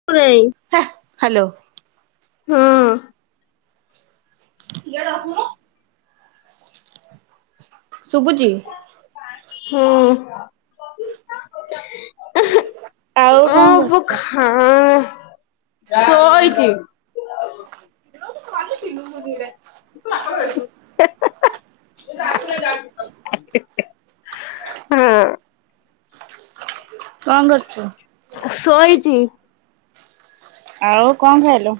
[inaudible] ହା -ହ୍ୟାଲୋ ହଁ। ଇଆଡେଆସୁନୁ। ଶୁବୁଚି। ହୁଁ ହେଁ ଉଁ ଆଉ ଭୋକ। କଣ କରୁଛ? ହଁ ଅଁ ଶୋଇଚି। କ ୁ ମୁଝରେ [inaudible] ଆମେ ଗାଡିନବୁ। କଣ କରୁଚୁ? ଶୋଇଚି। ଆଉ କଣ ଖାଇଲୁ?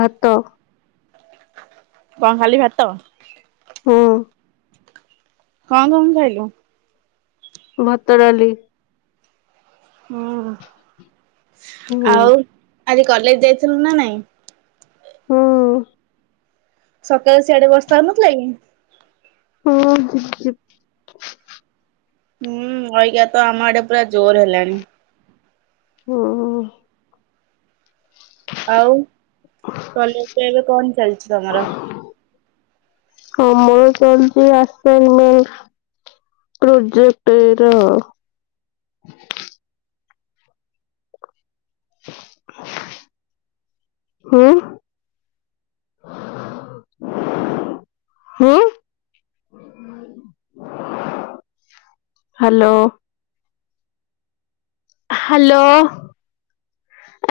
ଭାତ। କଣ ଖାଲି ଭାତ? ହୁଁ। କଣ କଣ ଖାଇଲୁ? ଭାତ ଡାଲି। ହୁଁ ହୁଁ ଆଉ ଆଜି କଲେଜ ଯାଇଥିଲୁ ନା ନାଇଁ? ହୁଁ। ସକାଳେ ସିଆଡେ ବର୍ଷା ହୋଉନଥିଲା କି? ହୁଁ ଖୁସ୍ ସିପ୍। ହୁଁ ଅଇକାତ ଆମ ଆଡେ ପୁରା ଜୋରେ ହେଲାଣି। ହୁଁ। ଆଉ କଲେଜରେ ଏବେ କଣ ଚାଲିଚି ତମର? କମଳ ଚାଲିଚି ଆସିନି। ପ୍ରୋଜେକ୍ଟେର। ହ [inaudible] ହୁଁ। ହୁଁ। ହାଲୋ। ହାଲୋ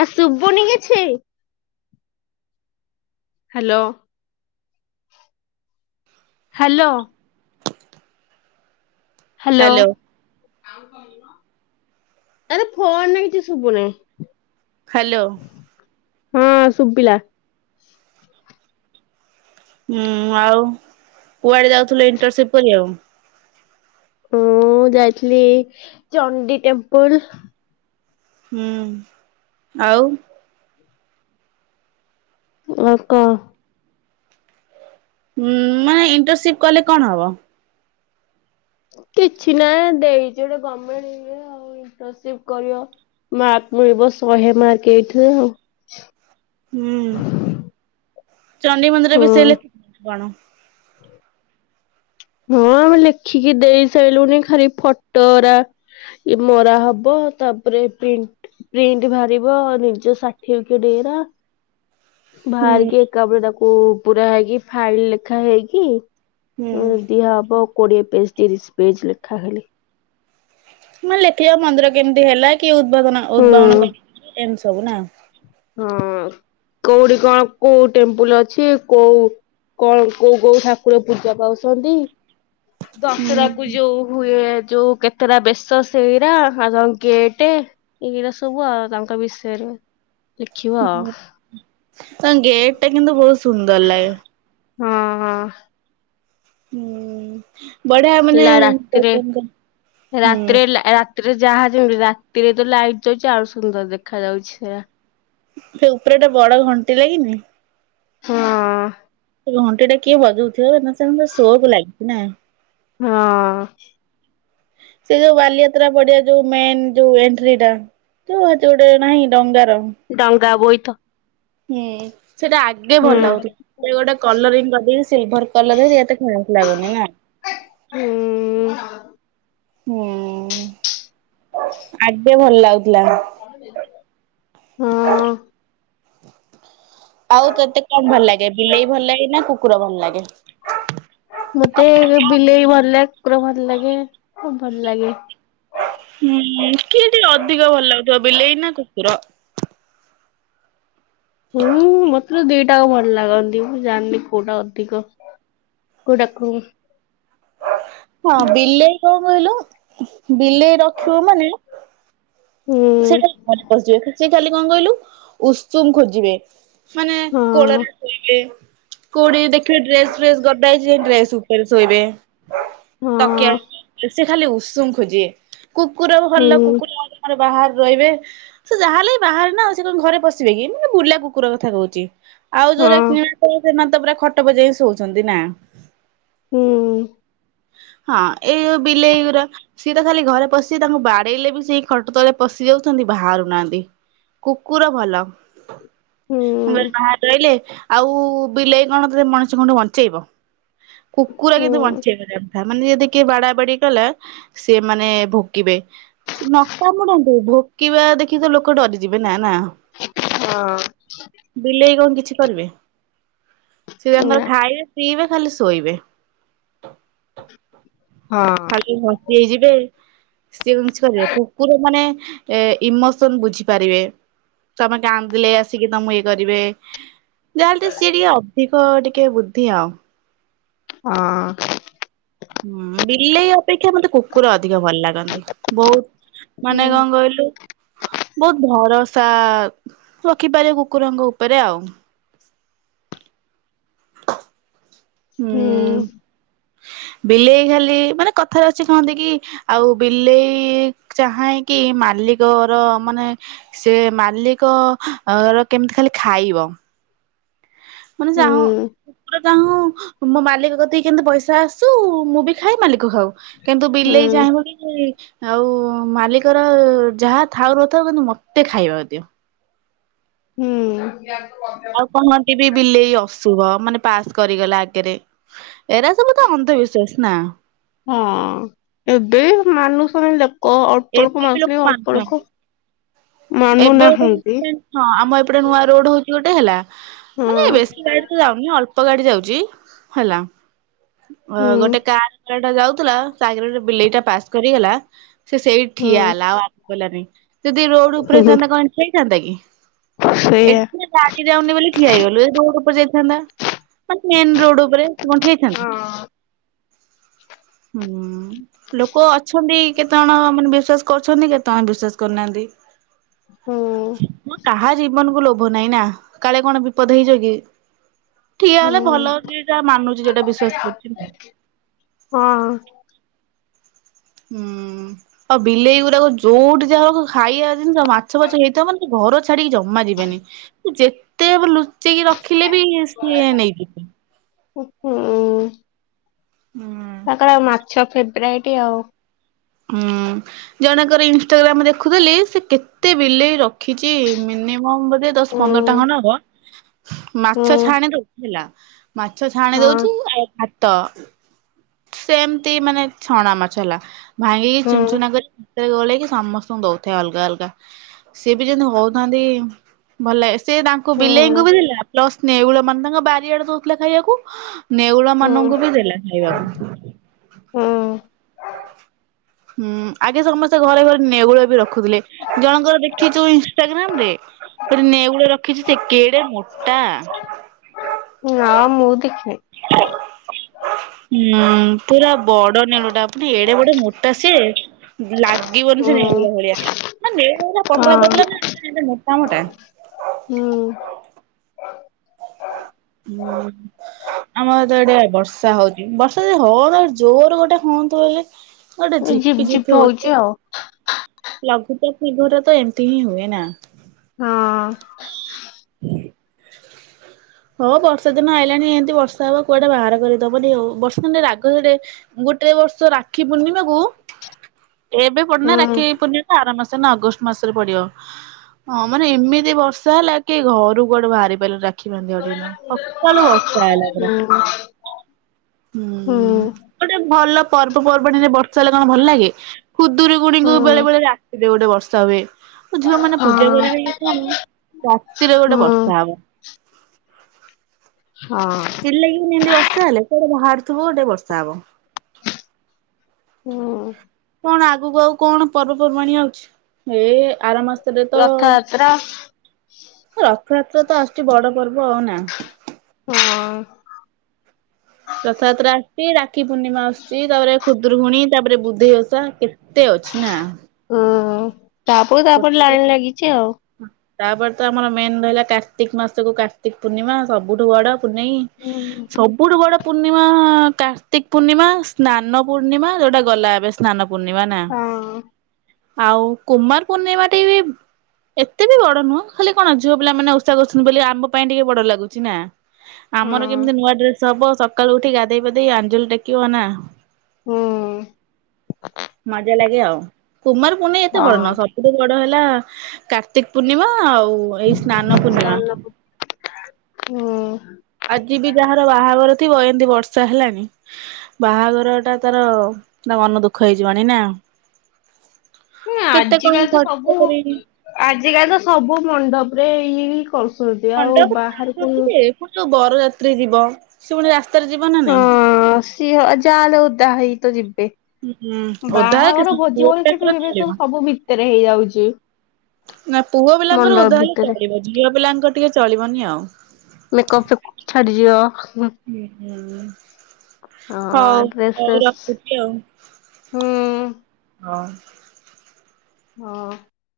ଆ ଶୁବୁନି କିଛି। ହାଲୋ। ହାଲୋ। ହାଲୋ। ହ୍ୟାଲୋ ଆରେ ଫୋନରେ କିଛି ଶୁଭୁନେହିଁ। ହାଲୋ। ହଁ ଶୁବିଲା। ହୁଁ ଆଉ କୁଆଡେ ଯାଉଥୁଲୁ ଇଣ୍ଟରସିପ୍ କରିବାକୁ? ମୁଁ ଯାଇଥିଲି ଚଣ୍ଡୀ ଟେମ୍ପୁଲ୍। ହୁଁ ଆଉ ଅ କ [inaudible] ଉଁ ମାନେ ଇଣ୍ଟରସିପ୍ କଲେ କଣ ହବ? କିଛି ନାଇଁ ଦେଇଚି ଗୋଟେ ଗମେଣ୍ଟ ଇଏ ଆଉ। ଇଣ୍ଟରସିପ୍ କରିବ ମାର୍କ ମିଳିବ ଶହେ ମାର୍କ ଏଇଠୁ ଆଉ। ହୁଁ ଚଣ୍ଡି ମନ୍ଦିର ହଁ ବିଷେଇଲେ। କଣ? ହଁ ଆମେ ଲେଖିକି ଦେଇ ସାଇଲୁଣି ଖାଲି ଫଟରା ଇ ମରା ହବ ତାପରେ ପ୍ରିଣ୍ଟ ପ୍ରିଣ୍ଟ ବାହାରିବ ନିଜ ସାର୍ଟିଫିକେଟ ଇରା। [inaudible] ବାହାରିକି ଏକାବେଳେ ତାକୁ ପୁରା ହେଇକି ଫାଇଲ ଲେଖା ହେଇକି ହୁଁ। ଉଁ ଇଏ ହବ କୋଡିଏ ପେଜ୍ ତିରିଶ ପେଜ୍ ଲେଖା ହେଲେ। ମାନେ ଲେଖିବ ମନ୍ଦିର କେମିତି ହେଲା କି ଉଦ୍ଭାବନ ଉଦ୍ଭାବନ ହୁଁ। କର ଏମିତି ସବୁ ନାଁ। ହଁ କୋଉଠି କଣ କୋଉ ଟେମ୍ପଲ ଅଛି କୋଉ କଣ କୋଉ କୋଉ ଠାକୁର ପୂଜା ପାଉଚନ୍ତି ହୁଁ ଦଶରାକୁ ଯୋଉ ହୁଏ ଯୋଉ କେତେଟା ବେଶ ସେଇରା ଆଉ କଣ ଗେଟେ ଏଇରା ସବୁ ଆଉ ତାଙ୍କ ବିଷୟରେ ଲେଖିବ ଉଁ ଆଉ ହୁଁତାଙ୍କ ଗେଟ୍ ଟା କିନ୍ତୁ ବୋହୁତ ସୁନ୍ଦର ଲାଗେ। ହଁ ହଁ। ହୁଁ ବଢିଆ ମାନେ ଲା ରାତିରେ [unintelligible] ହୁଁ ରାତିରେ ଲା ରାତିରେ ଯାହା ଯେମିତି ରାତିରେ ତ ଲାଇଟ୍ ଦେଇଚି ଆଉ ସୁନ୍ଦର ଦେଖାଯାଉଛି ହେରା। ସେ ଉପରେ ଗୋଟେ ବଡ ଘଣ୍ଟି ଲାଗିନି। ହଁ। ଘଣ୍ଟାଟା କିଏ ବଜୋଉଥିବ ନା ସେମିତିଆ ଶୋ କୁ ଲାଗିଚି ନା। ହଁ। ସେ ଯୋଉ ବାଲିଯାତ୍ରା ପଡିଆ ଯୋଉ ମେନ୍ ଯୋଉ ଏଣ୍ଟ୍ରିଟା। ତ ହେଟି ଗୋଟେ ନାହିଁ ଡଙ୍ଗାର ଡଙ୍ଗ ବୋଇତ ହୁଁ ସେଟା ଆଗେ ହୁଁ ଭଲ ଲାଗୁଥି ଖାଲି ଗୋଟେ କଲରିଂ କରିଦେଇବି ସିଲଭର୍ କଲରରେ ବି ଏତେ ଖାସ୍ ଲାଗୁନି ନା। ହୁଁ ହୁଁ ଆଗେ ଭଲ ଲାଗୁଥିଲା। ହଁ। ଆଉ ତତେ କଣ ଭଲ ଲାଗେ ବିଲେଇ ଭଲ ଲାଗେ ନା କୁକୁର ଭଲ ଲାଗେ? ମତେ ବିଲେଇ ଭଲ ଲାଗେ କୁକୁର ଭଲ ଲାଗେ ସବୁ ଭଲ ଲାଗେ। ହୁଁ କିଏ ଟିକେ ଅଧିକ ଭଲ ଲାଗୁଥିବ ବିଲେଇ ନା କୁକୁର? ହୁଁ ମତେ ଦିଇଟାଙ୍କ ଭଲ ଲାଗନ୍ତି। ମୁଁ ଜାଣିନି କୋଉଟା ଅଧିକ କୋଉଟା କମ୍। ହଁ ବିଲେଇ କଣ କହିଲୁ ବିଲେଇ ରଖିବୁ ମାନେ ସେ ହୁଁ ଖାଲି ଘରେ ପସି ଯିବେ। ସେ ଖାଲି କଣ କହିଲୁ ଉସୁମ ଖୋଜିବେ। ମାନେ ହଁ କୋଳରେ ଶୋଇବେ। କୋଉଠି ଦେଖିବେ ଡ୍ରେସ ଫ୍ରେସ୍ ଗ ଦା ହେଇଚି ଡ୍ରେସ୍ ଉପରେ ଶୋଇବେ। ହଁ ତକିଆ [unintelligible] ସେ ଖାଲି ଉଷୁମ ଖୋଜିବେ। କୁକୁର ଭଲ ହୁଁ କୁକୁର ସେମାନେ ବାହାରେ ରହିବେ। ସେ ଯାହା ହେଲେ ବି ବାହାରେ ନା ସେ କଣ ଘରେ ପଶିବେ କି ଏ ମାନେ ବୁଲା କୁକୁର କଥା କୋହୁଚି। ଆଉ ହଁ ଯୋଉରା କିଣା ସବୁ ସେମାନେ ତ ଖଟ ଉପରେ ଜାଇକି ଶୋଉଚିନ୍ତି ନା। ହୁଁ। ହଁ ଏଇ ଯୋଉ ବିଲେଇଗୁରା ସିଏତ ଖାଲି ଘରେ ପଶି ତାଙ୍କୁ ବାଡେଇଲେ ବି ସେଇ ଖଟ ତଳେ ପଶି ଯାଉଚନ୍ତି ବାହାରୁ ନାହାନ୍ତି କୁକୁର ଭଲ।। ହୁଁ ମୁଁ କହିଲି ବାହାରେ ରହିଲେ ଆଉ ବିଲେଇ କଣ ତତେ ମଣିଷ କଂଠୁ ବଞ୍ଚେଇବ। କୁକୁର କିନ୍ତୁ ହୁଁ ବଞ୍ଚେଇ ପାରିବ କଥା। ମାନେ ଯଦି କିଏ ବାଡା ବାଡି କଲା। ସସିଏ ମାନେ ଭୁକିବେ। ସେ ନ ଭୋ-ଭୋ-ଭୋ-ଭୋକିବା ଦେଖିକି ତ ଲୋକ ଡରିଯିବେ ନା ନା। ହଁ। ବିଲେଇ କଣ କିଛି କରିବେ? ସେ ତାଙ୍କର ନା ଖାଇବେ ପିଇବେ ଖାଲି ଶୋଇବେ। ହଁ। ଖାଲି ଘସି ହେଇଯିବେ। ସିଏ କଣ କିଛି କରିବେ କୁ କୁକୁର ମାନେ ଏ ଇମୋସନ ବୁଝି ପାରିବେ। ତମେ କାନ୍ଦିଲେ ଆସିକି ତମକୁ ଇଏ କରିବେ। ଯାହାହେଲେ ଟିକେ ସିଏ ଟିକେ ଅଧିକ ଟିକେ ବୁଦ୍ଧି ଆଉ। ହଁ। ହୁଁ ବିଲେଇ ଅପେକ୍ଷା ମତେ କୁକୁର ଅଧିକ ଭଲ ଲାଗନ୍ତି ବହୁତ। ହଁ ମାନେ କଣ କହିଲୁ ବହୁତ ଭରସା ରଖିପାରିବ କୁକୁରଙ୍କ ଉପରେ ଆଉ। ହୁଁ ବିଲେଇ ଖାଲି ମାନେ କଥାରେ ଅଛି କହନ୍ତି କି ଆଉ ବିଲେଇ ଚାହେଁକି ମାଲିକ ର ମାନେ ସେ ମାଲିକ ର କେମିତି ଖାଲି ଖାଇବ। ମାନେ ହୁଁ ଚାହଁ କୁକୁର ଚାହୁଁ ମୋ ମାଲିକ କତିକି କେମିତି ପଇସା ଆସୁ ମୁଁ ବି ଖାଏ ମାଲିକ ଖାଉ। କିନ୍ତୁ ବିଲେଇ ହୁଁ ଚାହିଁବ କି ଆଉ ମାଲିକର ଯାହା ଥାଉ ନଥାଉ କିନ୍ତୁ ମୋତେ ଖାଇବାକୁ ଦିଅ। ହୁଁ। ଆଉ କହନ୍ତି ବି ବିଲେଇ ଅଶୁଭ ମାନେ ପାସ୍ କରିଗଲା ଆଗରେ। ଏରା ସବୁ ତ ଅନ୍ଧବିଶ୍ୱାସ ନା। ହଁ ଏବେ ବି ମାନୁସନ୍ତି ଲୋ କ ଅଳ୍ପ ଲୋକ ଏବେ ବି ମାନୁଛନ୍ତି ଅଳ୍ପ ମାନୁଛନ୍ତି। ଲୋକ। ଏବେ ମାନୁନାହାନ୍ତି ଗୋଟେ ହଁ ଆମ ଏପଟେ ନୂଆ ରୋଡ ହଉଛି ଗୋଟେ ହେଲା। ମାନେ ହଁ। ବେଶୀ ଗାଡି ତ ଯାଉନି ଅଳ୍ପ ଗାଡି ଯାଉଛି ହେଲା। ଅ ହୁଁ ଗୋଟେ କାର ବାଲାଟା ଯାଉଥିଲା ତା ଆଗରେ ଗୋଟେ ବିଲେଇଟା ପାସ୍ କରିଗଲା ସେ ସେଇଠି ଠିଆ ହୁଁ ହେଲା ଆଉ ଆସିପାରିଲାନି। ଯଦି ରୋଡ ଉପରେ ହେଇଥାନ୍ତା କଣ ହେଇଠୀ ଠିଆହେଇଥାନ୍ତା କି। ସେଇଆ। ଏଠି ଗାଡି ଯାଉନି ବୋଲି ଠିଆ ହେଇଗଲୁ ଏ ରୋଡ ଉପରେ ଯାଇଥାନ୍ତା। ମାନେ ମେନ ରୋଡ ଉପରେ ତୁ କଣ ଠିଆ ହେଇଥାଆନ୍ତୁ। ହୁଁ ଲୋକ ଅଛନ୍ତି କେତେ ଜଣ ମାନେ ବିଶ୍ୱାସ କରୁଛନ୍ତି କେତେ ଜଣ ବିଶ୍ୱାସ କରୁନାହାନ୍ତି। ହୁଁ କାହା ଜୀବନକୁ ଲୋଭ ନାହିଁ ନା କାଳେ କଣ ବିପଦ ହେଇଯିବ କି ଠିଆ ହେଲେ ଭଲ ହୁଁ ଯିଏ ଯାହା ମାନୁଛି ଯଉଟା ବିଶ୍ଵାସ କରୁଛି। ହଁ। ହୁଁ ଆଉ ବିଲେଇ ଗୁଡାକ ଯୋଉଠି ଯାହା ହବ ଖାଇବା ଜିନିଷ ମାଛ ଫାଛ ହେଇଥିବ ମାନେ ଘର ଛାଡିକି ଜମା ଯିବେନି ଯେତେ ଲୁ ଲୁଚେଇକି ରଖିଲେ ବି ସିଏ ନେଇଯିବେ। ହୁଁ ହୁଁ। ହୁଁ। ତାଙ୍କର ଆଉ ମାଛ ଫେବ୍ରେରାଇଟି ଆଉ। ହୁଁ ଜଣଙ୍କର ଇନଷ୍ଟାଗ୍ରାମ ଦେଖୁଥିଲି ସେ କେତେ ଏତେ ବିଲେଇ ରଖିଛି ମିନିମମ ବୋଧେ ଦଶ ହୁଁ ପନ୍ଦର ଟା ଖଣ୍ଡେ ହବ। ହୁଁ ମାଛ ଛାଣି ଦଉଛି ହେଲା। ମାଛ ଛାଣି ହଁ ଦଉଛି ଆଉ ଭାତ। ସେମତି ମାନେ ଛଣା ମାଛ ହେଲା ଭାଙ୍ଗିକି ହୁଁ। ଚୁନ ଚୁନା କରି ରେ ଗୋଳେଇକି ସମସ୍ତଙ୍କୁ ଦଉଥାଏ ଅଲଗା ଅଲଗା। ସିଏ ବି ଯେମିତି ହଉଥାନ୍ତି ଭଲ ଲାଗେ ସେ ତାଙ୍କୁ ହୁଁ ବିଲେଇଙ୍କୁ ବି ଦେଲା ପ୍ଲସ୍ ନେଉଳ ମାନେ ତାଙ୍କ ବାରିଆଡେ ଦଉଥିଲା ଖାଇବାକୁ ନେଉଳ ହୁଁ ମାନଙ୍କୁ ବି ଦେଲା ଖାଇବାକୁ। ହୁଁ। ହୁଁ ଆଗେ ସମସ୍ତେ ଘରେ ଘରେ ନେଉଳ ବି ରଖୁଥିଲେ। ଜଣଙ୍କର ଦେଖୁଛୁ ଇନସଷ୍ଟାଗ୍ରାମରେ ନେଉଳ ରଖିଛି ସେ କେଡ଼େ ମୋଟା। ନା ମୁଁ ଦେଖିନି। ହ [inaudible] ହୁଁ ପୁରା ବଡ଼ ନେଉଳଟା ପୁଣି ଏଡ଼େ ବଡ଼ ମୋଟା ସିଏ। ଲାଗିବନି ସେ ହୁଁ ନେଉଳ ଭଳିଆ ନା ନେଉଳ ଗୁଡ଼ାକ ପତଳା ହଁ ପତଲ ନା ମୋଟା ମୋଟା ହୁଁ। ହୁଁ। ଆମର ତ ଏଟେ ବର୍ଷା ହଉଛି ବର୍ଷା ଯଦି ହଉଚି ଜୋର ଗୋଟେ ହୁଅନ୍ତା। ଗୋଟେ ଝିପି ଝିପି ଗୋଟେ। ହଉ। ଲଘୁଚାପ ପୂର୍ବରୁ ତ ଏମିତି ହିଁ ହୁଏ ନା। ହଁ। ହଁ [inaudible] ହଁ ବର୍ଷା ଦିନ ଆଇଲାଣି ଏମିତି ବର୍ଷା ହବ କୁଆଡ଼େ ବାହାର କରିଦବନି ଆଉ ବର୍ଷା ଦିନ ରାଗ ଗୋଟେ ଗୋଟେ ବର୍ଷ ରାକ୍ଷୀ ପୂର୍ଣ୍ଣିମାକୁ ଏବେ ପର୍ଯ୍ୟନ୍ତ ହଁ ରାକ୍ଷୀ ପୂର୍ଣ୍ଣିମା ଆର ମାସ ନା ଅଗଷ୍ଟ ମାସରେ ପଡ଼ିବ ହଁ ମାନେ ଏମିତି ବର୍ଷା ହେଲା କି ଘରୁ କୁଆଡ଼େ ବାହାରି ପାରିଲୁଣି ରାକ୍ଷୀ ବାନ୍ଧିବା ଦିନ ସକାଳୁ ବର୍ଷା ହେଲା ପୁରା। ହୁଁ ହୁଁ ଗୋଟେ ଭଲ ପର୍ବପର୍ବାଣିରେ ବର୍ଷ ହେଲେ କଣ ଭଲ ଲାଗେ ଖୁଦୁରିକୁଣିଙ୍କୁ ହୁଁ ବେଳେ ବଳେ ରାତିରେ ଗୋଟେ ବର୍ଷା ହୁଏ। ଝିଅ ମାନେ ହଁ ପୂଜା କରିବେ କି କଣ। ରାତିରେ ଗୋଟେ ହୁଁ ବର୍ଷା ହବ। ହଁ ଲାଗ ବି ନିନ୍ତିତି ବର୍ଷା ହେଲେ କୁଆଟେ ବାହାରୁଥିବ ଗୋଟେ ବର୍ଷା ହବ [inaudible] ହଁ। କଣ ଆଗକୁ ଆଉ କଣ ପର୍ବପର୍ବାଣି ଆଉଛି ଏ ଆର ମାସ ଏବେ ତ ରଥଯାତ୍ରା ରଥଯାତ୍ରା ତ ଆସୁଛି ବଡ଼ ପର୍ବ ଆଉ ନା ହଁ। ରଥଯାତ୍ରା ଆସୁଛି ରାକ୍ଷୀ ପୂର୍ଣ୍ଣିମା ଆସୁଛି ତାପରେ ଖୁଦୁରକୁୁଣୀ ତାପରେ ବୁଦ୍ଧି ଓଷା କେ କେତେ ଅଛି ନା। ଉଁ ହୁଁ ତାପରେ ଗୋଟେ ତାପରେ ପରେ ଲାଇନ୍ ଲାଗିଛି ଆଉ। ତାପରେ ତ ଆମର ମେନ୍ ରହିଲା କାର୍ତ୍ତିକ ମାସକୁ କାର୍ତିକ ପୂର୍ଣ୍ଣିମା ସବୁଠୁ ବଡ଼ ପୂନେଇ ସବୁ ସଉଠୁ ବଡ଼ ପୂର୍ଣ୍ଣିମା କାର୍ତ୍ତିକ ପୂର୍ଣ୍ଣିମା ସ୍ନାନ ପୂର୍ଣ୍ଣିମା ଯଉଟା ଗଲା ଏବେ। ସ୍ନାନ ପୂର୍ଣ୍ଣିମା ନା ହଁ ଆଉ କୁମାର ପୂର୍ଣ୍ଣିମା ଟିକେ ଏତେ ବି ବଡ଼ ନୁହଁ ଖାଲି କଣ ଝିଅ ପିଲାମାନେେ ଉଷା କରୁଛନ୍ତି ବୋଲି ଆମ ପାଇଁ ଟିକେ ବଡ଼ ଲାଗୁଛି ନା। ହଁ। ଆମର କେମିତି ନୂଆ ଡ୍ରେସ୍ ହବ ସକାଳୁ ଉଠି ଗାଧେଇ ପାଧେଇ ଆଞ୍ଜଳି ଟେକିବ ନା। ହୁଁ ମଜା ଲାଗେ ଆଉ କୁମାର ପୂର୍ଣ୍ଣିମା ଏତେ ବଡ଼ ହଁ। ନୁହ ସବୁଠୁ ବଡ଼ ହେଲା କାର୍ତିକ ପୂର୍ଣ୍ଣିମା ଆଉ ଏଇ ସ୍ନାନ ସ୍ ପୂର୍ଣ୍ଣିମା ନବ ହୁଁ [inaudible] ଆଜି ବି ଯାହାର ବାହାଘର ଥିବ ଏମିତି ବର୍ଷା ହେଲାଣି। ବାହାଘର ଟା ତାର ମନ ଦୁଃଖ ହେଇଯିବଣି ନା କେତେ କଣ ଆଜିକାଲି ତ ସବୁ ଖର୍ଚ୍ଚ କରିକି ଆଜିକାଲି ତ ସବୁ ମଣ୍ଡପରେ ଇଏ କରୁଛନ୍ତି ଆଉ ମଣ୍ଡପ ବାହାରକୁ ଯାଉଛନ୍ତି ଯେ ଯୋଉ ବରଯାତ୍ରୀ ଯିବ ସେ ପୁଣି ରାସ୍ତାରେ ଯିବ ନା ନାଇଁ କି ଯାହାହେଲେ ଓଦା ହେଇତ ଜିିବେ। ହୁଁ ଓଦା ବାହାଘର ହେଇ ଭୋଜି ପୁଅ ଭଳିିକି, ସବୁ ପିଲାଙ୍କର ଏ ସବୁ ଚଳିବ ସବୁ ଭିତରେ ହେଇଯାଉଛି। ନା ପୁଅ ପିଲାଙ୍କର ମଣ୍ଡପ ଓଦା ହେଲେ ଭିତରେ ଚଳିବ। ଝିଅ ପିଲାଙ୍କର ଟିକେ ଚଳିବନି ଆଉ। ମେକପ୍ ଫେକପ୍ ଛାଡିଯିବ। ହୁଁ ହୁଁ। ହଉ ହଁ ଡ୍ରେସ ହଉ ଫ୍ରେସ୍, ରଖୁଛି ହୁଁ। ହଁ। ହଁ।